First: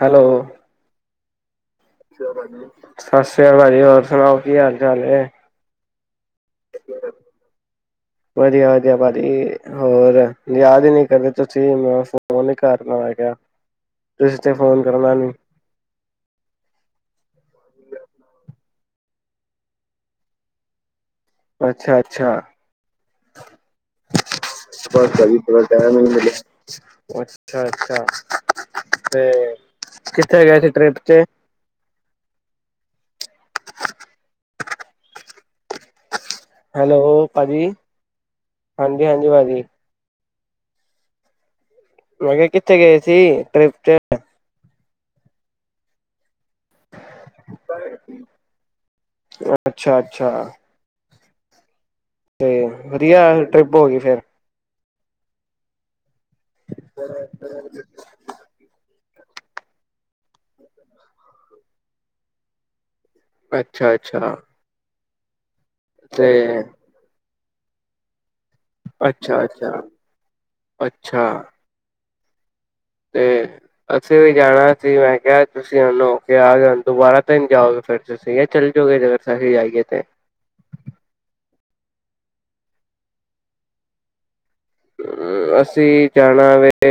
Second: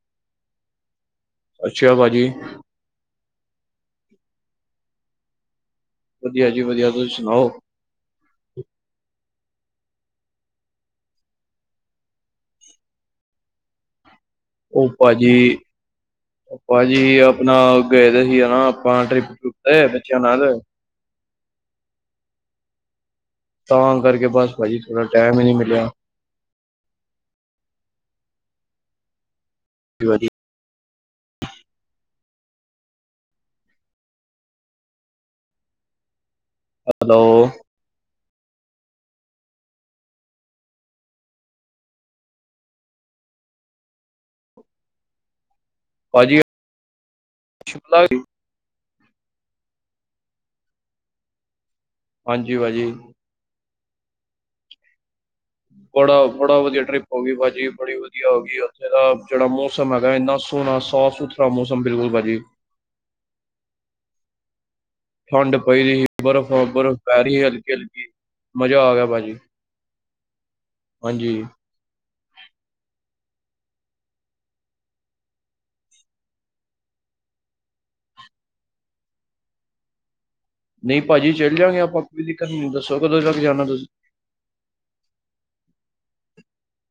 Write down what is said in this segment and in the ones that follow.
Hello, ਅੱਛਾ ਭਾਜੀ, [unintelligible] ਹੋਰ ਸੁਣਾਓ ਕੀ ਹਾਲ ਚਾਲ ਐ? ਵਧੀਆ ਜੀ ਵਧੀਆ, ਤੁਸੀਂ ਸੁਣਾਓ? ਵਧੀਆ ਵਧੀਆ ਭਾਜੀ ਹੋਰ ਯਾਦ ਹੀ ਨੀ ਕਰਦੇ ਤੁਸੀਂ ਮੈਂ ਫੋਨ ਕਰ ਲਾ ਮੈਂ ਕਿਆ। ਔ ਭਾਜੀ-ਭਾਜੀ ਆਪਣਾ ਗਏ ਦੇ ਹੀ ਹਨਾ। ਹਾਂ ਟਰਿਪ ਕੀਤਾ ਏ ਬੱਚਿਆ ਨਾਲ। ਅੱਛਾ-ਅੱਛਾ, ਤਾਂ ਕਰਕੇ ਬਸ ਭਾਜੀ ਥੋੜਾ ਬਸ ਟਾਈਮ ਭਾਜੀ ਹੀ ਨਹੀਂ ਥੋੜਾ ਮਿਲਿਆ ਟੈਮ ਈ ਨੀ ਮਿਲਿਆ, ਅੱਛਾ -ਅੱਛਾ। ਤੇ, ਭਾਜੀ ਕਿਥੇ ਗਿਆ ਸੀ ਟਰਿਪ? ਤੇ, [unintelligible] ਹੈਲੋ, ਭਾਜੀ। ਹਾਂਜੀ-ਹਾਂਜੀ ਭਾਜੀ। ਮੈਂ ਕਿਆ ਕਿੱਥੇ ਗਏ ਸੀ, ਟ੍ਰਿਪ? ਭਾਜੀ, ਸ਼ਿਮਲਾ ਗਏ ਸੀ। ਅੱਛਾ-ਅੱਛਾ। ਤੇ ਹਾਂਜੀ ਭਾਜੀ ਵਧੀਆ ਟ੍ਰਿਪ ਹੋ ਗਈ ਫੇਰ। [inaudible] ਬੜਾ -ਬੜਾ ਵਧੀਆ ਟਰਿਪ ਹੋ ਗਈ ਭਾਅ ਜੀ। ਬੜੀ ਵਧੀਆ ਹੋ ਗਈ ਉੱਥੇ ਦਾ- ਜੇੜਾ ਮੌਸਮ ਹੈਗਾ ਏਨਾ ਸੋਣਾ ਸਾਫ ਸੁਥਰਾ ਮੌਸਮ ਬਿਲਕੁਲ ਭਾਜੀ। ਅੱਛਾ ਅੱਛਾ। ਠੰਡ ਪਈ ਦੀ ਹੀ। ਤੇ ਬਰਫ਼ -ਬਰਫ਼ ਪੈ ਰੀ ਸੀ ਹ- [inaudible] ਅੱਛਾ ਅੱਛਾ। ਅੱਛਾ ਹਾਂਜੀ ਤੇ ਅਸੀਂ ਵੀ ਜਾਣਾ ਸੀ। ਮੈਂ ਕਿਆ ਤੁਸੀਂ ਉਨੂੰ ਕਿਆ ਦੁਬਾਰਾ ਤੇ ਨੀ ਜਾਓਗੇ। ਫਿਰ ਤੁਸੀਂ ਜਾ ਚੱਲ ਜਓਗੇ ਜੇ ਅਸੀਂ ਜਾਈਏ ਤੇ। ਨਈ ਭਾਜੀ ਚੱਲ ਜਾਂਗੇ ਆਪਾਂ। ਕੋਈ ਦਿੱਕਤ ਨਈ। ਦੱਸੋ ਕਦੋਂ ਤੱਕ ਜਾਣਾ ਤੁਸੀਂ? ਅਸੀਂ ਜਾਣਾ ਵੇ-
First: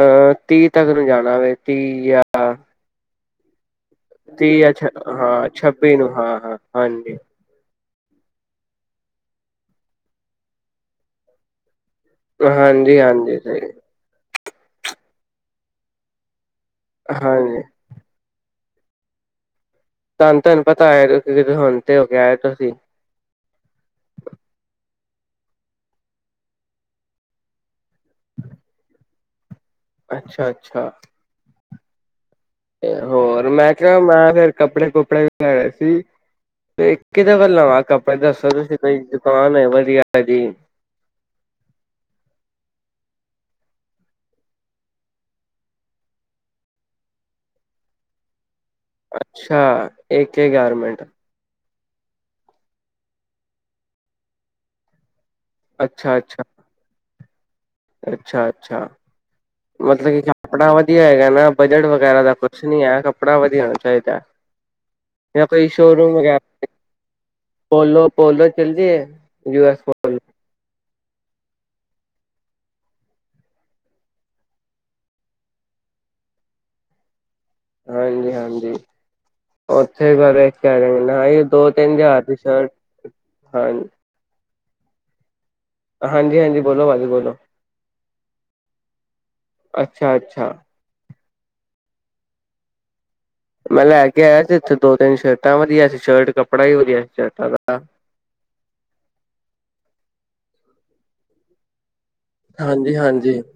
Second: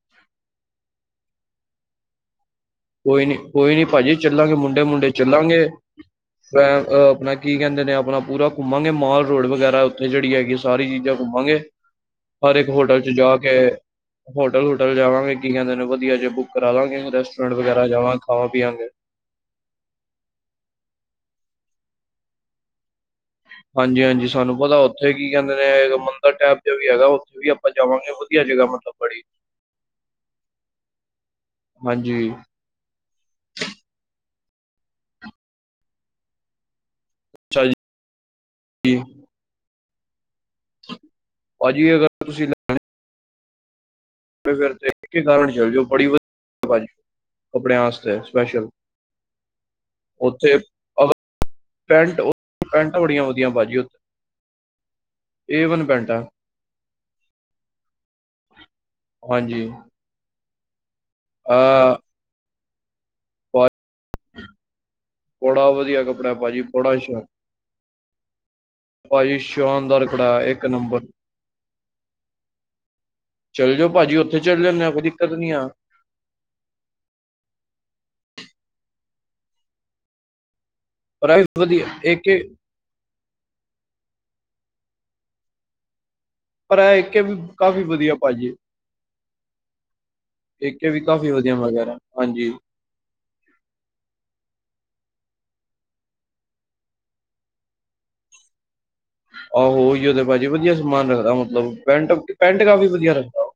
ਅਹ ਤੀ ਤੱਕ ਨੂੰ ਜਾਣਾ ਵੇ ਤੀ ਜਾਂ- ਕੋਈ ਨੀ -ਕੋਈ ਨੀ। ਭਾਜੀ ਚੱਲਾਂਗੇ। ਤੀਹ ਜਾਂ ਮੁੰਡੇ ਛ -ਮੁੰਡੇ ਹਾਂ ਚੱਲਾਂਗੇ ਛੱਬੀ ਨੂੰ ਹਾਂ ਹਾਂ ਫ ਹਾਂਜੀ ਆਪਣਾ ਕੀ ਕਹਿੰਦੇ ਨੇ ਅਪ- ਆਪਣਾ ਪੂਰਾ ਘੁੰਮਾਂਗੇ ਮਾਲ ਰੋਡ ਵਗੈਰਾ। ਉੱਥੇ ਜੇੜੀ ਹੈਗੀ ਸਾਰੀ ਚੀਜ਼ਾਂ ਘੁੰਮਾਂਗੇ। ਹਰ ਇੱਕ ਹਾਂਜੀ ਹੋਟਲ ਚ ਜਾ -ਹਾਂਜੀ ਕੇ ਸਈ। ਹੋਟਲ ਹੂਟਲ ਜਾਵਾਂਗੇ ਕੀ ਕੇਂਦੇ ਨੇ ਵਧੀਆ ਜੇ ਬੁੱਕ- ਕਰਾ ਲਾਂਗੇ ਏਨੂੰ ਰੈਸਟ। ਪਿੰਡ ਹਾਂਜੀ ਵਗੈਰਾ ਜਮਾਂ ਖਾਓ ਪੀ ਆਦੇ ਤਾਨੂੰ ਤੁਹਾਨੂੰ ਪਤਾ ਆਇਆ ਕਿ ਹੁਣ ਤੇ ਹੋ ਕੇ ਆ ਤੁਸੀਂ ਹਾਂਜੀ ਹਾਂਜੀ ਸਾਨੂੰ ਪਤਾ ਉੱਥੇ ਕੀ ਕਹਿੰਦੇ ਨੇ ਮੰਦਰ ਟਾਈਪ ਦਾ ਵੀ ਹੈਗਾ ਉੱਥੇ ਵੀ ਆਪਾਂ ਜਾਵਾਂਗੇ ਵਧੀਆ ਜਗ੍ਹਾ ਮਤਲਬ ਬੜੀ ਅੱਛਾ ਅੱਛਾ ਹਾਂਜੀ ਹੋਰ ਮੈਂ ਕਿਹਾ ਮੈਂ ਫਰ ਕੱਪੜੇ ਕੁਪੜੇ ਵੀ ਲੈਣੇ ਸੀ ਤੇ ਕਿਦੇ ਵੱਲ ਅੱਛਾ ਆ ਆਪਾਂ ਦੱਸੋ ਤੁਸੀਂ ਜੀ ਕੋਈ ਦੁਕਾਨ ਹੈ ਵਧੀਆ ਹਾਂਜੀ ਭਾਜੀ ਅਗਰ ਤੁਸੀਂ ਲੈਣੇ ਫਿਰ ਇੱਕ ਹੀ ਕਾਰਨ ਚ ਜੋ ਬੜੀ ਵਧੀਆ ਕਪੜਿਆਂ ਵਾਸਤੇ ਸਪੈਸ਼ਲ ਅੱਛਾ ਇੱਕ ਇੱਕ ਉੱਥੇ ਗਾਰਮੈਂਟ ਪੈਂਟ ਪੈਂਟਾਂ ਬੜੀਆਂ ਵਧੀਆ ਬਾਜੀੀ ਉੱਤੇੇ ਏਵਨ ਅੱਛਾ ਪੈਂਟਾ ਅੱਛਾ ਅੱਛਾ ਅੱਛਾ ਹਾਂਜੀ ਮਤਲਬ ਕੀ ਆਪਣਾ ਵ ਵਧ ਹੈਗਾ ਨਾ ਬਜਟ ਅਹ ਵਗੈਰਾ ਦਾ ਕੋਈ ਨ ਆ ਕੱਪੜਾ ਵਧੀਆ ਭਾ ਏ ਫੇ ਹੈ ਕ ਜਾਂ ਕੋਈ ਬੜਾ ਵਧੀਆ ਸ਼ੋਰੂਮ ਕੱਪੜਾ ਭਾਜੀ ਵਗੈਰਾ ਬੜਾ ਸ਼ ਪੋਲੋ ਪੋਲੋ ਚੱਲਦੀ ਹੈ ਭਾਜੀ ਯੂ ਐਸ ਸ਼ਾਨਦਾਰ ਪੋਲੋ ਕੱਪੜਾ ਇੱਕ ਨੰਬਰ ਚੱਲ ਜਾਓ ਭਾਜੀ ਉੱਥੇ ਚਲੇ ਜਾਂਦੇ ਆ ਕੋਈ ਦਿੱਕਤ ਨੀ ਆ ਹਾਂਜੀ ਹਾਂਜੀ ਉੱਥੇ ਬਾਰੇ ਕਹਿ ਪਰ ਰਹੇ ਇਹ ਦੋ ਵਧੀਆ ਤਿੰਨ ਹਜ਼ਾਰ ਆਦੀ ਏਕੇ ਸ਼ਰਟ [inaudible] ਹਾਂ ਹਾਂਜੀ ਹਾਂਜੀ ਪਰ ਬੋਲੋ ਇਹ ਬਾਾਜੀ ਏਕੇ ਬੋਲੋ ਵੀ ਕਾਫ਼ੀ ਵਧੀਆ ਭਾਜੀ ਅੱਛਾ ਅੱਛਾ ਕਾਫੀ ਵਧੀਆ ਵਗੈਰਾ ਹਾਂਜੀ ਮੈਂ ਲੈ ਕੇ ਆਇਆ ਸੀ ਇੱਥੇ ਦੋ ਤਿੰਨ ਸ਼ਰਟਾਂ ਵਧੀਆ ਸੀ ਸ਼ਰਟ ਕੱਪੜਾ ਹੀ ਵਧੀਆ ਸੀ ਸ਼ਰਟਾਂ ਦਾ ਆਹੋ ਉਹੀਓ ਤੇ ਭਾਜੀ ਵਧੀਆ ਸਮਾਨ ਰੱਖਦਾ ਮਤਲਬ ਪੈਂਟ ਪੈਂਟ ਕਾਫ਼ੀ ਹਾਂਜੀ ਵਧੀਆ ਰੱਖਦਾ ਹਾਂਜੀ ਉਹ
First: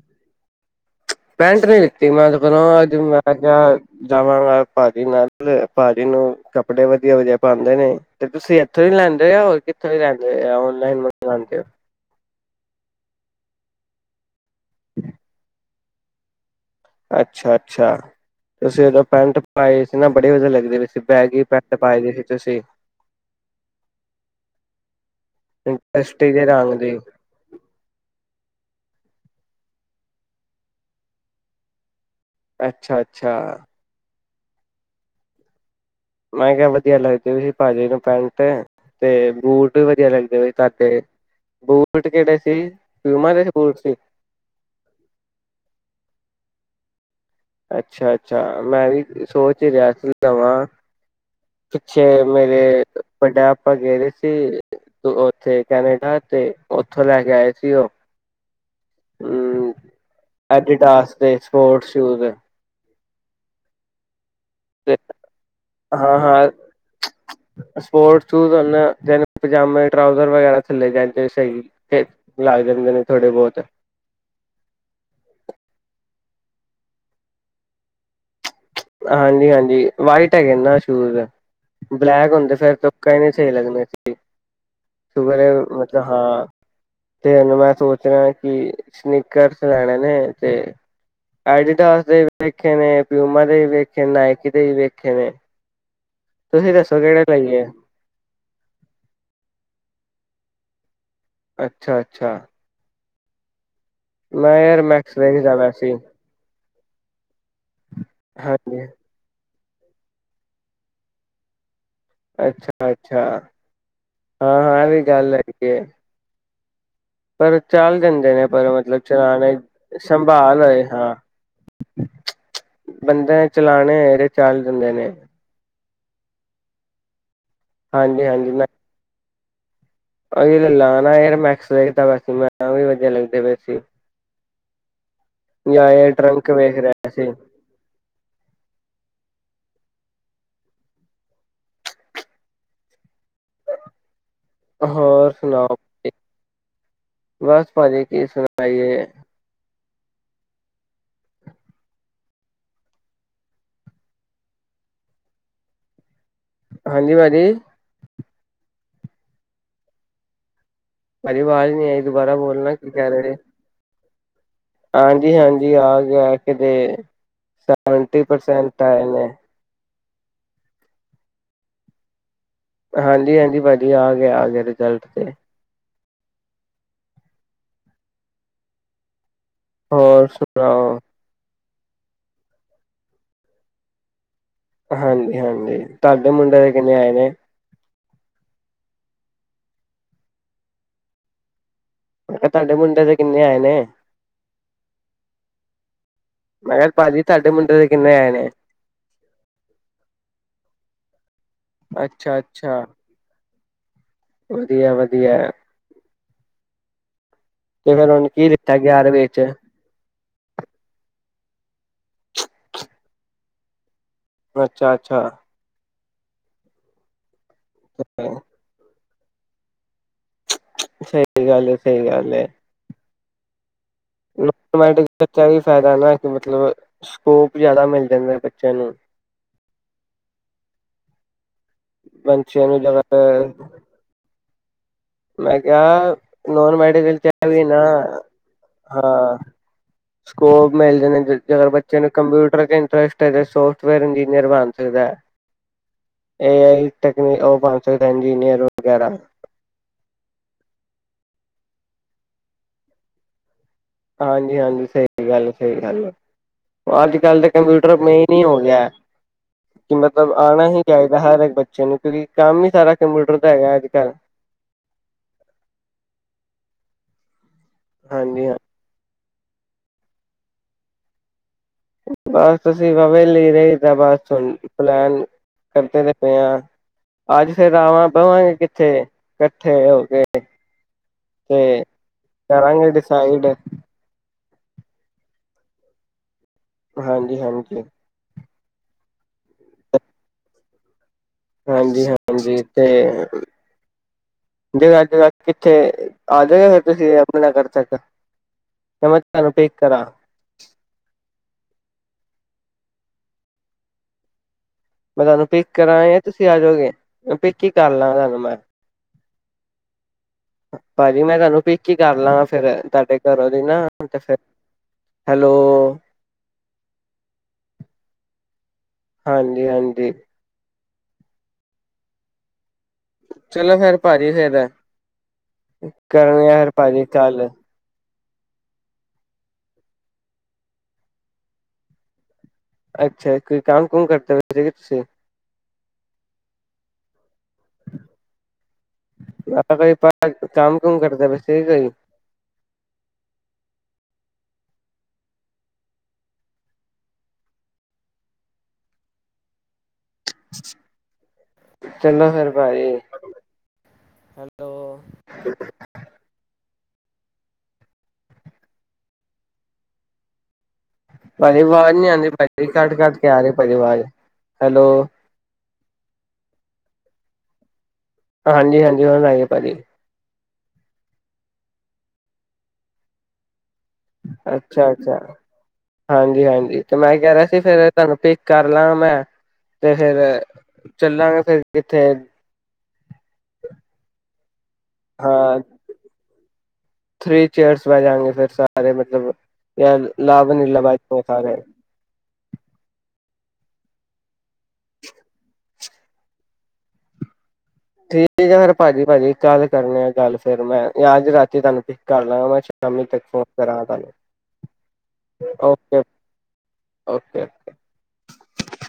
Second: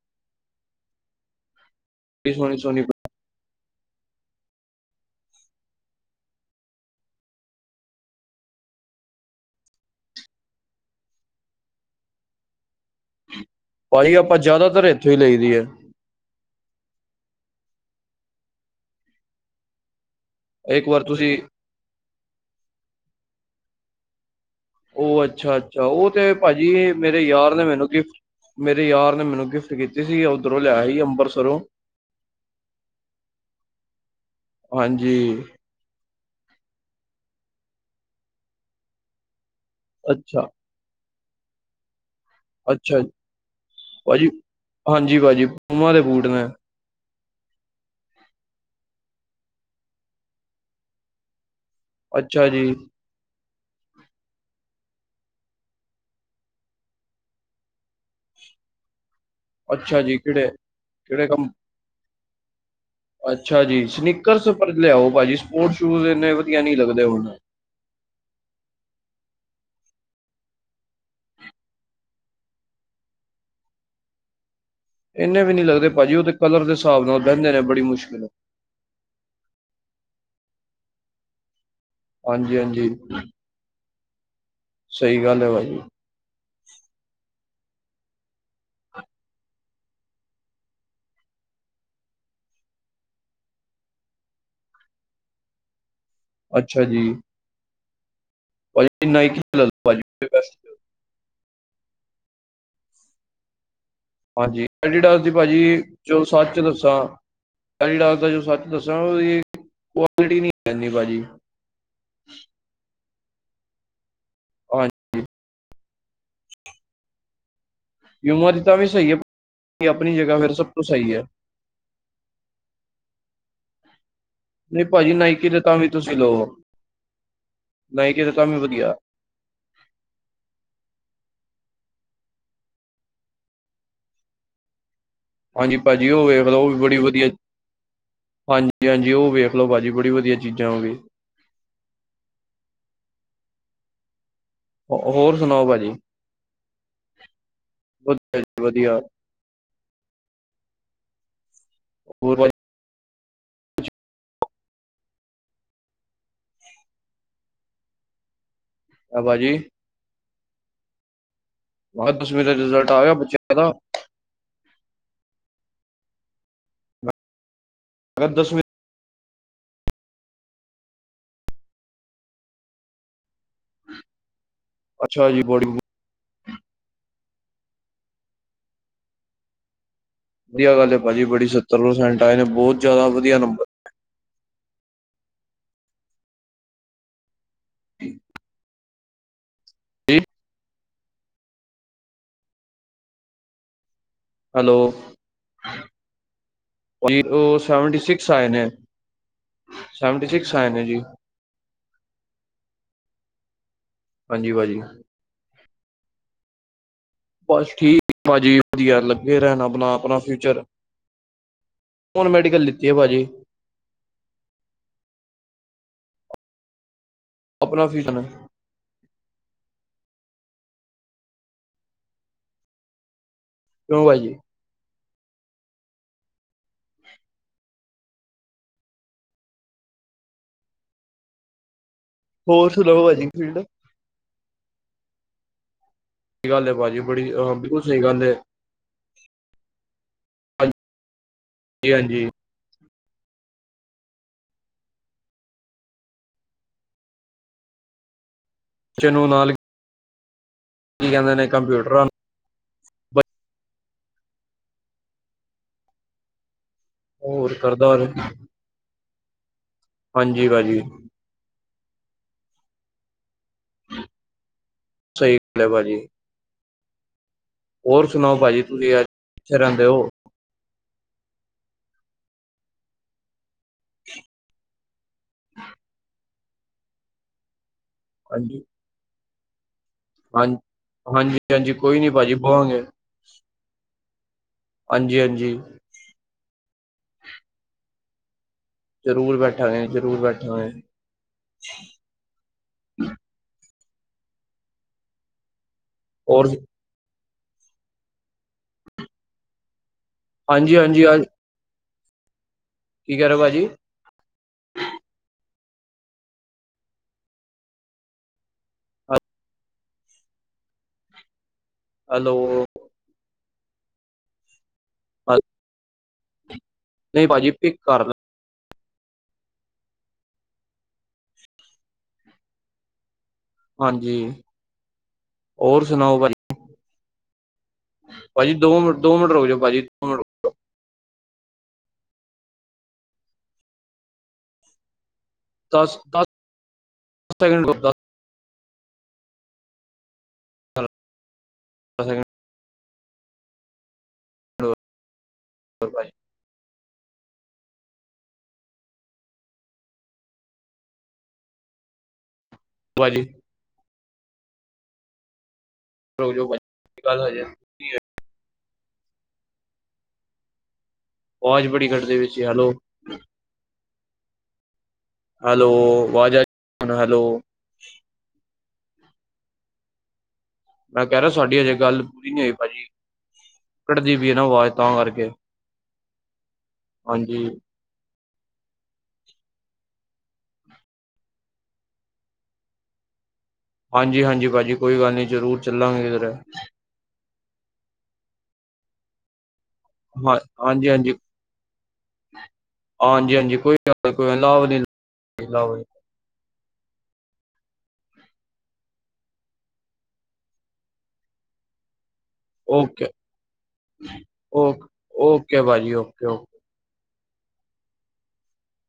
ਪੈਂਟ ਨੀ ਲਿੱਤੀ ਬੜੀ ਮੈਂਲੋ ਸੋਹਣੀ ਸੋਹਣੀ ਅੱਜ ਮੈਂ ਕਿਹਾ ਜਾਵਾਂਗਾ ਭਾਜੀ ਨਾਲ ਭਾਜੀ ਨੂੰ ਕੱਪੜੇ ਵਧੀਆ ਵਧੀਆ ਪਾਉਂਦੇ ਨੇ ਤੇ ਤੁਸੀਂ ਇਥੋਂ ਹੀ ਲੈਂਦੇ ਆ ਹੋਰ ਕਿਥੋਂ ਲੈਂਦੇ ਲਾਨ ਜਾਦੇ ਹੋ [unintelligible] ਆਪਾਂ ਜ਼ਿਆਦਾਤਰ ਇੱਥੋਂ ਹੀ ਲਈਦੀ ਹੈ ਅੱਛਾ ਅੱਛਾ ਤੁਸੀਂ ਉਦੋਂ ਪੈਂਟ ਪਾਏ ਸੀ ਨਾ ਬੜੀ ਵਧੀਆ ਲੱਗਦੀ ਇੱਕ ਸੀ ਵਾਰ ਬੈਗ ਤੁਸੀਂ ਹੀ ਪੈਂਟ ਪਾਈ ਦੀ ਸੀ ਤੁਸੀਂ ਉਹ ਅੱਛਾ ਅੱਛਾ ਉਹ ਤੇ ਕਸ਼ਟੀ ਦੇ ਭਾਜੀ ਰੰਗ ਦੀ ਮੇਰੇ ਯਾਰ ਨੇ ਮੈਨੂੰ ਗਿਫਟ ਮੇਰੇ ਯਾਰ ਨੇ ਮੈਨੂੰ ਗਿਫਟ ਕੀਤੀ ਸੀ ਉਓਧਰੋਂ ਲਿਆ ਸੀ ਅੰਬਰਤਸਰੋਂ ਅੱਛਾ ਅੱਛਾ ਹਾਂਜੀ ਮੈਂ ਕਿਹਾ ਵਧੀਆ ਲੱਗਦੀ ਸੀ ਭਾਜੀ ਨੂੰ ਪੈਂਟ ਤੇ ਬੂਟ ਵੀ ਵਧੀਆ ਲੱਗਦੇ ਅੱਛਾ, ਸੀ ਪਾ ਕੇ ਹੋ ਅੱਛਾ ਭਾਜੀ ਹਾਂਜੀ ਪੀਯੂਮਾ ਦੇ ਬੂਟ ਨੇ [unintelligible] ਅੱਛਾ ਅੱਛਾ ਮੈਂ ਵੀ ਸੋ ਚ ਰਿਹਾਸਲ ਲਵਾਂ ਪਿੱਛੇ ਅੱਛਾ ਮੇਰੇ ਜੀ, ਵੱਡਾ ਆਪਾਂ ਗਏ ਸੀ ਉੱਥੇ ਕੈਨੇਡਾ ਤੇ ਉਓਥੋਂ ਲੈ ਕੇ ਆਏ ਸੀ ਉਹ ਹਮ ਅੱਛਾ ਜੀ ਕਿਹੜੇ ਐਡੀਟਾਸ ਕਿਹੜੇ ਦੇ ਕੰਮ ਸਪੋਰਟਸ ਸ਼ੂਜ ਅੱਛਾ ਜੀ ਸਨਿਕ ਕਰ ਤੇ ਲਿਆਓ ਭਾਜੀ ਸਪੋਰਟ ਸ਼ੂਜ ਹਾਂ ਇੰਨੇ ਹਾਂ ਵਧੀਆ ਨਹੀਂ ਲੱਗਦੇ ਹਣ ਟਰਾਾਊਜ਼ਰ ਵਗੈਰਾ ਥੱਲੇ ਜਾਂਦੇ ਸ ਲਗ ਜਾਂਦੇ ਨੇ ਥੋੜੇ ਬਹੁਤ ਇੰਨੇ ਵੀ ਨਹੀਂੀ ਲੱਗਦੇ ਭਾਜੀ ਉਹਦੇ ਕਲਰ ਦੇ ਹਿਸਾਬ ਨਾਲ ਬਹਿੰਦੇ ਨੇ ਬੜੀ ਮੁਸ਼ਕਿਲ ਹਾਂਜੀ ਹਾਂਜੀ ਵਾਈਟ ਹੈਗੇ ਨਾ ਸ਼ੂਜ ਬਲੈਕ ਹੁੰਦੇ ਫਿਰ ਹਾਂਜੀ-ਹਾਂਜੀ ਤੁਕੇ ਹੀ ਨਹੀਂ ਸੀ ਲੱਗਣੇ ਸਹੀ ਸਹੀ ਗੱਲ ਹੈ ਵੈਲ ਭਾਜੀ ਮਤਲਬ ਹਾਂ ਤੇ ਉਹਨੂੰ ਮੈਂ ਸੋਚ ਰਿਹਾ ਕਿ ਸਨੀਕਰਸ ਲੈਣੇ ਨੇ ਤੇ ਐਡੀਦਾਸ ਦੇ ਵੇਖੇ ਨੇ ਪਿਊਮਾ ਦੇ ਵੇਖੇ ਨੇ ਨਾਇਕੀ ਦੇ ਵੀ ਵੇਖੇ ਨੇ ਤੁਸੀਂ ਅੱਛਾ ਦੱਸੋ ਜੀ ਕਿਹੜੇ ਲਈ ਆ ਭਾਜੀ ਨਾਇਕੀ ਲੈ ਲਓ ਅੱਛਾ ਅੱਛਾ ਹਾਂਜੀ ਮੈਕਸ ਐਡੀਡਾਸ ਦੀ ਵੇਖਦਾ ਪਿਆ ਭਾਜੀ ਸੀ। ਚਲੋ ਸੱਚ ਦੱਸੋ ਸਾ ਐਡੀਡਾਸ ਦਾ ਜੋ ਸੱਚ ਹਾਂਜੀ, ਦੱਸਾ ਉਹਦੀ ਕੁਆਲਿਟੀ ਨਹੀਂ ਇਨੀ ਭਾਜੀ ਅੱਛਾ ਅੱਛਾ ਹਾਂ ਹਾਂ ਐ ਵੀ ਹਾਂਜੀ ਗੱਲ ਹੈਗੀ ਪਰ ਚਲ ਦਿੰਦੇ ਨੇ ਯੂਮਾ ਦੀ ਪਰ ਤਾਂ ਵੀ ਮਤਲਬ ਸਹੀ ਹੈ ਚਲਾਣੇ ਭਾਜੀ, ਆਪਣੀ ਜਗ੍ਹਾ ਫਿਰ ਸੰਭਾਲ ਸਭ ਤੋਂ ਹੋਏ ਸਹੀ ਹਾਂ ਹੈ ਬੰਦੇ ਨੇ ਚਲਾਣੇ ਨਹੀਂ ਏ ਨਹੀਂ ਭਾਜੀ ਨਾਈਕੀ ਦੇ ਤਾ ਵੀ ਤੁਸੀਂ ਲਓ ਨਾਇਕੀ ਦੇ ਤਾਂ ਵੀ ਵਧੀਆ ਇਹੀ ਲੈ ਲਾਂਗਾ [unintelligible] ਵਧੀਆ ਲੱਗਦੇ ਪਏ ਸੀ ਹਾਂਜੀ ਜਾਂ ਭਾਜੀ ਇਹ ਉਹ ਟਰੰਕ ਵੇਖਲੋ ਉਹ ਵੇਖ ਵੀ ਬੜੀ ਰਿਹਾ ਵਧੀਆ ਸੀ। ਹਾਂਜੀ ਹਾਂਜੀ ਉਹ ਵੇਖ ਚਲੋ ਭਾਜੀ ਬੜੀ ਵਧੀਆ ਚੀਜ਼ਾਂ ਹੋਗੀ ਹੋਰ ਸੁਣਾਓ ਬਸ ਭਾਜੀ ਕੀ ਵਧੀਆ ਜੀ ਵਧੀਆ ਸੁਣਾਈਏ ਹੋਰ ਭਾਜੀ ਹਾਂਜੀ ਭਾਜੀ ਹਾਂ ਭਾਜੀ ਭਾਜੀ ਆਵਾਜ਼ ਨੀ ਆਈ ਮੈਂ ਕਿਹਾ ਦੁਬਾਰਾ ਦਸਵੀਂ ਦਾ ਬੋਲਣਾ ਕੀ ਰਿਜ਼ਲਟ ਆ ਕਹਿ ਗਿਆ ਰਹੇ ਬੱਚਿਆਂ ਦਾ ਹਾਂਜੀ ਹਾਂਜੀ ਆ ਗਿਆ ਕਿਤੇ ਮੈਂ ਸੈਂਵਟੀ ਕਿਹਾ ਦਸਵੀਂ ਪਰਸੈਂਟ ਆਏ ਨੇ ਹਾਂਜੀ ਹਾਂਜੀ ਭਾਜੀ ਆ ਗਿਆ ਆ ਗਿਆ ਰਿਜ਼ਲਟ ਤੇ ਅੱਛਾ ਜੀ ਬੋਡੀ ਹੋਰ ਵਧੀਆ ਗੱਲ ਏ ਸੁਣਾਓ ਭਾਜੀ ਬੜੀ ਸ ਸੱਤਰ ਪ੍ਰਸੈਂਟ ਆਏ ਨੇ ਬਹੁਤ ਜ਼ਿਆਦਾ ਵਧੀਆ ਨੰਬਰ ਹਾਂਜੀ ਹਾਂਜੀ ਤੁਹਾਡੇ ਮੁੰਡੇ ਦੇ ਕਿੰਨੇ ਆਏ ਨੇ [unintelligible] ਕੀ ਮ ਤੁਹਾਡੇ ਮੁੰਡੇ ਤੇ ਕਿੰਨੇ ਆਏ ਨੇ। ਹੈਲੋ, ਮੈਂ ਕਿਹਾ ਭਾਜੀ ਤੁਹਾਡੇ ਉਹ ਮੁੰਡੇ ਦੇ ਸੈਵਨਟੀ ਕਿੰਨੇ ਸਿਕਸ ਆਏ ਨੇ ਸੈਵਨਟੀ ਸਿਕਸ ਆਏ ਨੇ ਜੀ। ਅੱਛਾ ਅੱਛਾ। ਹਾਂਜੀ ਭਾਜੀ ਵਧੀਆ ਵਧੀਆ। ਬਸ ਤੇ ਫਿਰ ਠੀਕ ਹੁਣ ਕੀ ਭਾਜੀ ਲਿੱਤਾ ਵਧੀਆ ਗਿਆਰਵੀਂ ਲੱਗੇ ਚ ਰਹਿਣ ਆਪਣਾ ਆਪਣਾ ਫਿਊਚਰ, ਹੁਣ ਮੈਡੀਕਲ ਲਿੱਤੀ ਹੈ ਭਾਜੀ। ਅੱਛਾ ਅੱਛਾ। ਆਪਣਾ ਫਿਊਜਨ ਹੈ। ਸਹੀ ਗੱਲ ਹੈ, ਸਹੀ ਗੱਲ ਹੈ। ਕਿਉਂ ਭਾਈਏ। ਮੈਥਮੈਟਿਕਸ ਬੱਚਾ ਵੀ ਫਾਇਦਾ ਨਾ ਇੱਕ ਮਤਲਬ ਸਕੋਪ ਜ਼ਿਆਦਾ ਮਿਲ ਜਾਂਦਾ ਬੱਚਿਆਂ ਨੂੰ। ਬਛੀਆਂ ਹੋਰ ਨੂੰ ਸੁਣਾਓ ਲਗਾ ਭਾਜੀ ਫੀਲਡ ਮੈਂ ਕਿਹਾ, ਸਹੀ ਗੱਲ ਹੈ ਨੋਨ ਭਾਜੀ ਮੈਡੀਕਲ ਚ ਬੜੀ ਅਹ, ਵੀ ਬਿਲਕੁਲ ਨਾ, ਸਹੀ ਗੱਲ ਹੈ ਹਾਂ ਸਕੋਪ ਹਾਂਜੀ ਮਿਲਦੇ ਨੇ ਜੇਕਰ ਬੱਚੇ ਨੂੰ ਹਾਂਜੀ ਕੰਪਿਊਟਰ ਇੰਟਰਸਟ ਫਿਰ ਸੋਫਟਵੇਅਰ ਇੰਜੀਨੀਅਰ ਬਣ ਸਕਦਾ ਏ ਆਈ ਟਕਨੀ ਉਹ ਬਣ ਸਕਦਾ ਇੰਜੀਨੀਅਰ। ਵਗੈਰਾ ਚਨੋ ਨਾਲ, ਕੀ ਕਹਿੰਦੇ ਨੇ ਕੰਪਿਊਟਰਾਂ ਨੂੰ, ਬ- ਹਾਂਜੀ ਹਾਂਜੀ ਸਹੀ ਗੱਲ ਸਹੀ ਗੱਲ ਹੈ। ਅੱਜ ਕੱਲ੍ਹ ਦੇ ਹੋਰ ਕਰਦਾ ਕੰਪਿਊਟਰ ਹੋਰ। ਮੇਨ ਹੀ ਹੋ ਗਿਆ। ਕਿ ਮਤਲਬ ਹਾਂਜੀ ਆਉਣਾ ਭਾਜੀ ਹੀ ਚਾਹੀਦਾ ਹਰ ਇੱਕ ਬੱਚਾ ਬੱਚਿਆ ਨੂ [unintelligible] ਕੰਮ ਹੀ ਸਾਰਾ ਕੰਪਿਊਟਰ। ਦਾ ਹੈਗਾ ਅੱਜ ਕੱਲ੍ਹ ਸਹੀ ਗੱਲ ਹੈ ਭਾਜੀ। ਹੋਰ ਸੁਣਾਓ ਹਾਂਜੀ ਹਾਂ ਭਾਜੀ ਤੁਸੀਂ ਅੱਜ? ਫਿਰ ਆਉਂਦੇ ਹੋ, ਬਸ ਅਸੀਂ ਬਾਬਾ ਜੀ ਲੀੜੇ। ਜਾ ਬਸ ਹੁਣ ਪਲੈਨ ਕਰਦੇ ਪੲੇ ਆ ਅੱਜ। ਫੇਰ ਆਵਾਂ ਬਮਾਂਗੇ ਹਾਂਜੀ ਕਿੱਥੇ? ਕੱਟ ਇੱਕਠੇ ਹੋ ਕੇ, ਹਾਂਜੀ ਹਾਂਜੀ ਹਾਂਜੀ ਤੇ ਕੋਈ ਨੀ ਭਾਜੀ ਬਵਾਂਗੇ ਕਰਾਂਗੇ ਡਿਸਾਈਡ। ਹਾਂਜੀ ਹਾਂਜੀ। ਹਾਂਜੀ ਹਾਂਜੀ। ਜ਼ਰੂਰ ਬੈਠਾਂਗੇ ਜ਼ਰੂਰ ਬੈਠਾਂਗੇ। ਹਾਂਜੀ ਹਾਂਜੀ ਤੇ ਜੇ ਅੱਜ ਰਾਤੀਂ ਉੱਥੇ ਆ ਔਰ ਜਾਗੇ ਤੁਸੀਂ ਆਪਣਾ ਖ਼ਰਚਾ ਚੱਕ, ਫਿਰ ਮੈਂ ਤੁਹਾਨੂੰ ਪੇ ਹਾਂਜੀ ਹਾਂਜੀ ਅੱਜ ਕੀ ਕਹਿ ਰਹੇ ਹੋ ਭਾਜੀ। ਮੈਂ ਤੁਹਾਨੂੰ ਪਿਕ ਕਰਾਂ ਜਾਂ ਤੁਸੀਂ ਆ ਜਾਓਗੇ ਮੈਂ ਪਿਕ ਹੀ ਕਰ ਲਾਗਾ ਭਾਜੀ ਮੈਂ ਤੁਹਾਨੂੰ ਪਿਕ ਹੀ ਕਰ ਲਵਾਂ ਹੈਲੋ ਫੇਰ ਤੁਹਾਡੇ ਘਰੋਂ ਇਹ ਨਾ ਪੋਹਟਾ ਸਾਹਿਬ ਆ ਲੈ ਨਹੀਂ ਭਾਜੀ ਪਿਕ ਕਰ ਹਾਂਜੀ ਹਾਂਜੀ। ਚਲੋ ਫੇਰ ਹਾਂਜੀ ਭਾਜੀ ਫੇਰ ਹੋਰ ਸੁਣਾਓ ਕਰੋ ਭਾਜੀ ਯਾਰ ਭਾਜੀ ਕੱਲ ਭਾਜੀ ਦੋ ਮਿੰਟ ਦੋ ਮਿੰਟ ਰੁਕ ਜਾ ਭਾਜੀ ਦੋ ਮਿੰਟ ਰੁਕ ਦੋ। ਅੱਛਾ ਕੋਈ ਕੰਮ ਕੁਮ ਕਰਦੇ ਪਏ ਸੀ ਕੇ ਤੁਸੀਂ। ਦਸ ਦਸ ਦਸ ਸੈਕਿੰਡ ਦੱਸਦਾ ਮੈਂ ਕਿਹਾ ਬਈ ਕੋਈ ਕੰਮ ਦਸ ਕੁਮ ਕਰਦੇ ਪਏ ਸੀ। ਠੀਕ ਹੈ ਜੀ। ਸੈਕਿੰਡ ਹੋਰ ਬਈ। ਚੰਗਾ ਫੇਰ। ਬਾਏ ਭਾਜੀ ਉਹ [unintelligible] ਭਾਜੀ ਬੜੀ ਆਵਾਜ਼ ਨੀ ਕੱਟਦੇ ਆਉਂਦੀ ਵਿੱਚ ਹੈਲੋ ਘੱਟ ਘੱਟ ਕੇ ਆ ਰਹੀ ਭਾਜੀ ਆਵਾਜ਼ ਹੈਲੋ। ਹੈਲੋ ਵਾਜ ਆ ਰਹੀ ਹੈਲੋ। ਹਾਂਜੀ ਹਾਂਜੀ ਹੁਣ ਆਈਏ ਭਾਜੀ ਮੈਂ ਕਹਿ ਰਿਹਾ ਸਾਡੀ ਹਜੇ ਗੱਲ ਪੂਰੀ ਨ ਹੋਈ ਭਾਜੀ ਕੱਟਦੀ ਪਈ ਹੈ ਨਾ ਆਵਾਜ਼ ਅੱਛਾ ਤਾਂ ਅੱਛਾ ਕਰਕੇ ਹਾਂਜੀ ਹਾਂਜੀ ਤੇ ਮੈਂ ਕਹਿ ਹਾਂਜੀ ਰਿਹਾ ਸੀ ਫੇਰ ਤੁਹਾਨੂੰ ਕਰ ਲਾਂਗਾ ਮੈਂ ਤੇ ਫੇਰ ਚੱਲਾਂਗੇ ਫੇਰ ਕਿੱਥੇ ਹਾਂਜੀ ਹਾਂਜੀ ਭਾਜੀ ਕੋਈ ਗੱਲ ਨਹੀਂ ਜ਼ਰੂਰ ਚੱਲਾਂਗੇ ਇੱਧਰ। [unintelligible] ਥ੍ਰਰੀ ਚੇਅਰਸ ਬਹਿ ਜਾਗੇ ਫੇਰ ਸਾਰੇ ਮਤਲਬ ਯਾਰ ਹਾਂ ਹਾਂਜੀ ਹਾਂਜੀ [unintelligible] [unintelligible] ਠੀਕ ਆ ਫਿਰ ਭਾਜੀ ਭਾਜੀ ਕੱਲ ਕਰਨੇ ਆ ਗੱਲ ਫੇਰ ਮੈਂ ਯਜ ਰਾਤੀ ਤੁਹਾਨੂੰ ਕਰ ਲ ਮੈਂ ਸ਼ਾਮੀ ਓਕੇ ਤੱਕ ਫੋਨ ਕਰਾਂ ਤੁਹਾਨੂੰ ਓਕੇ। Okay okay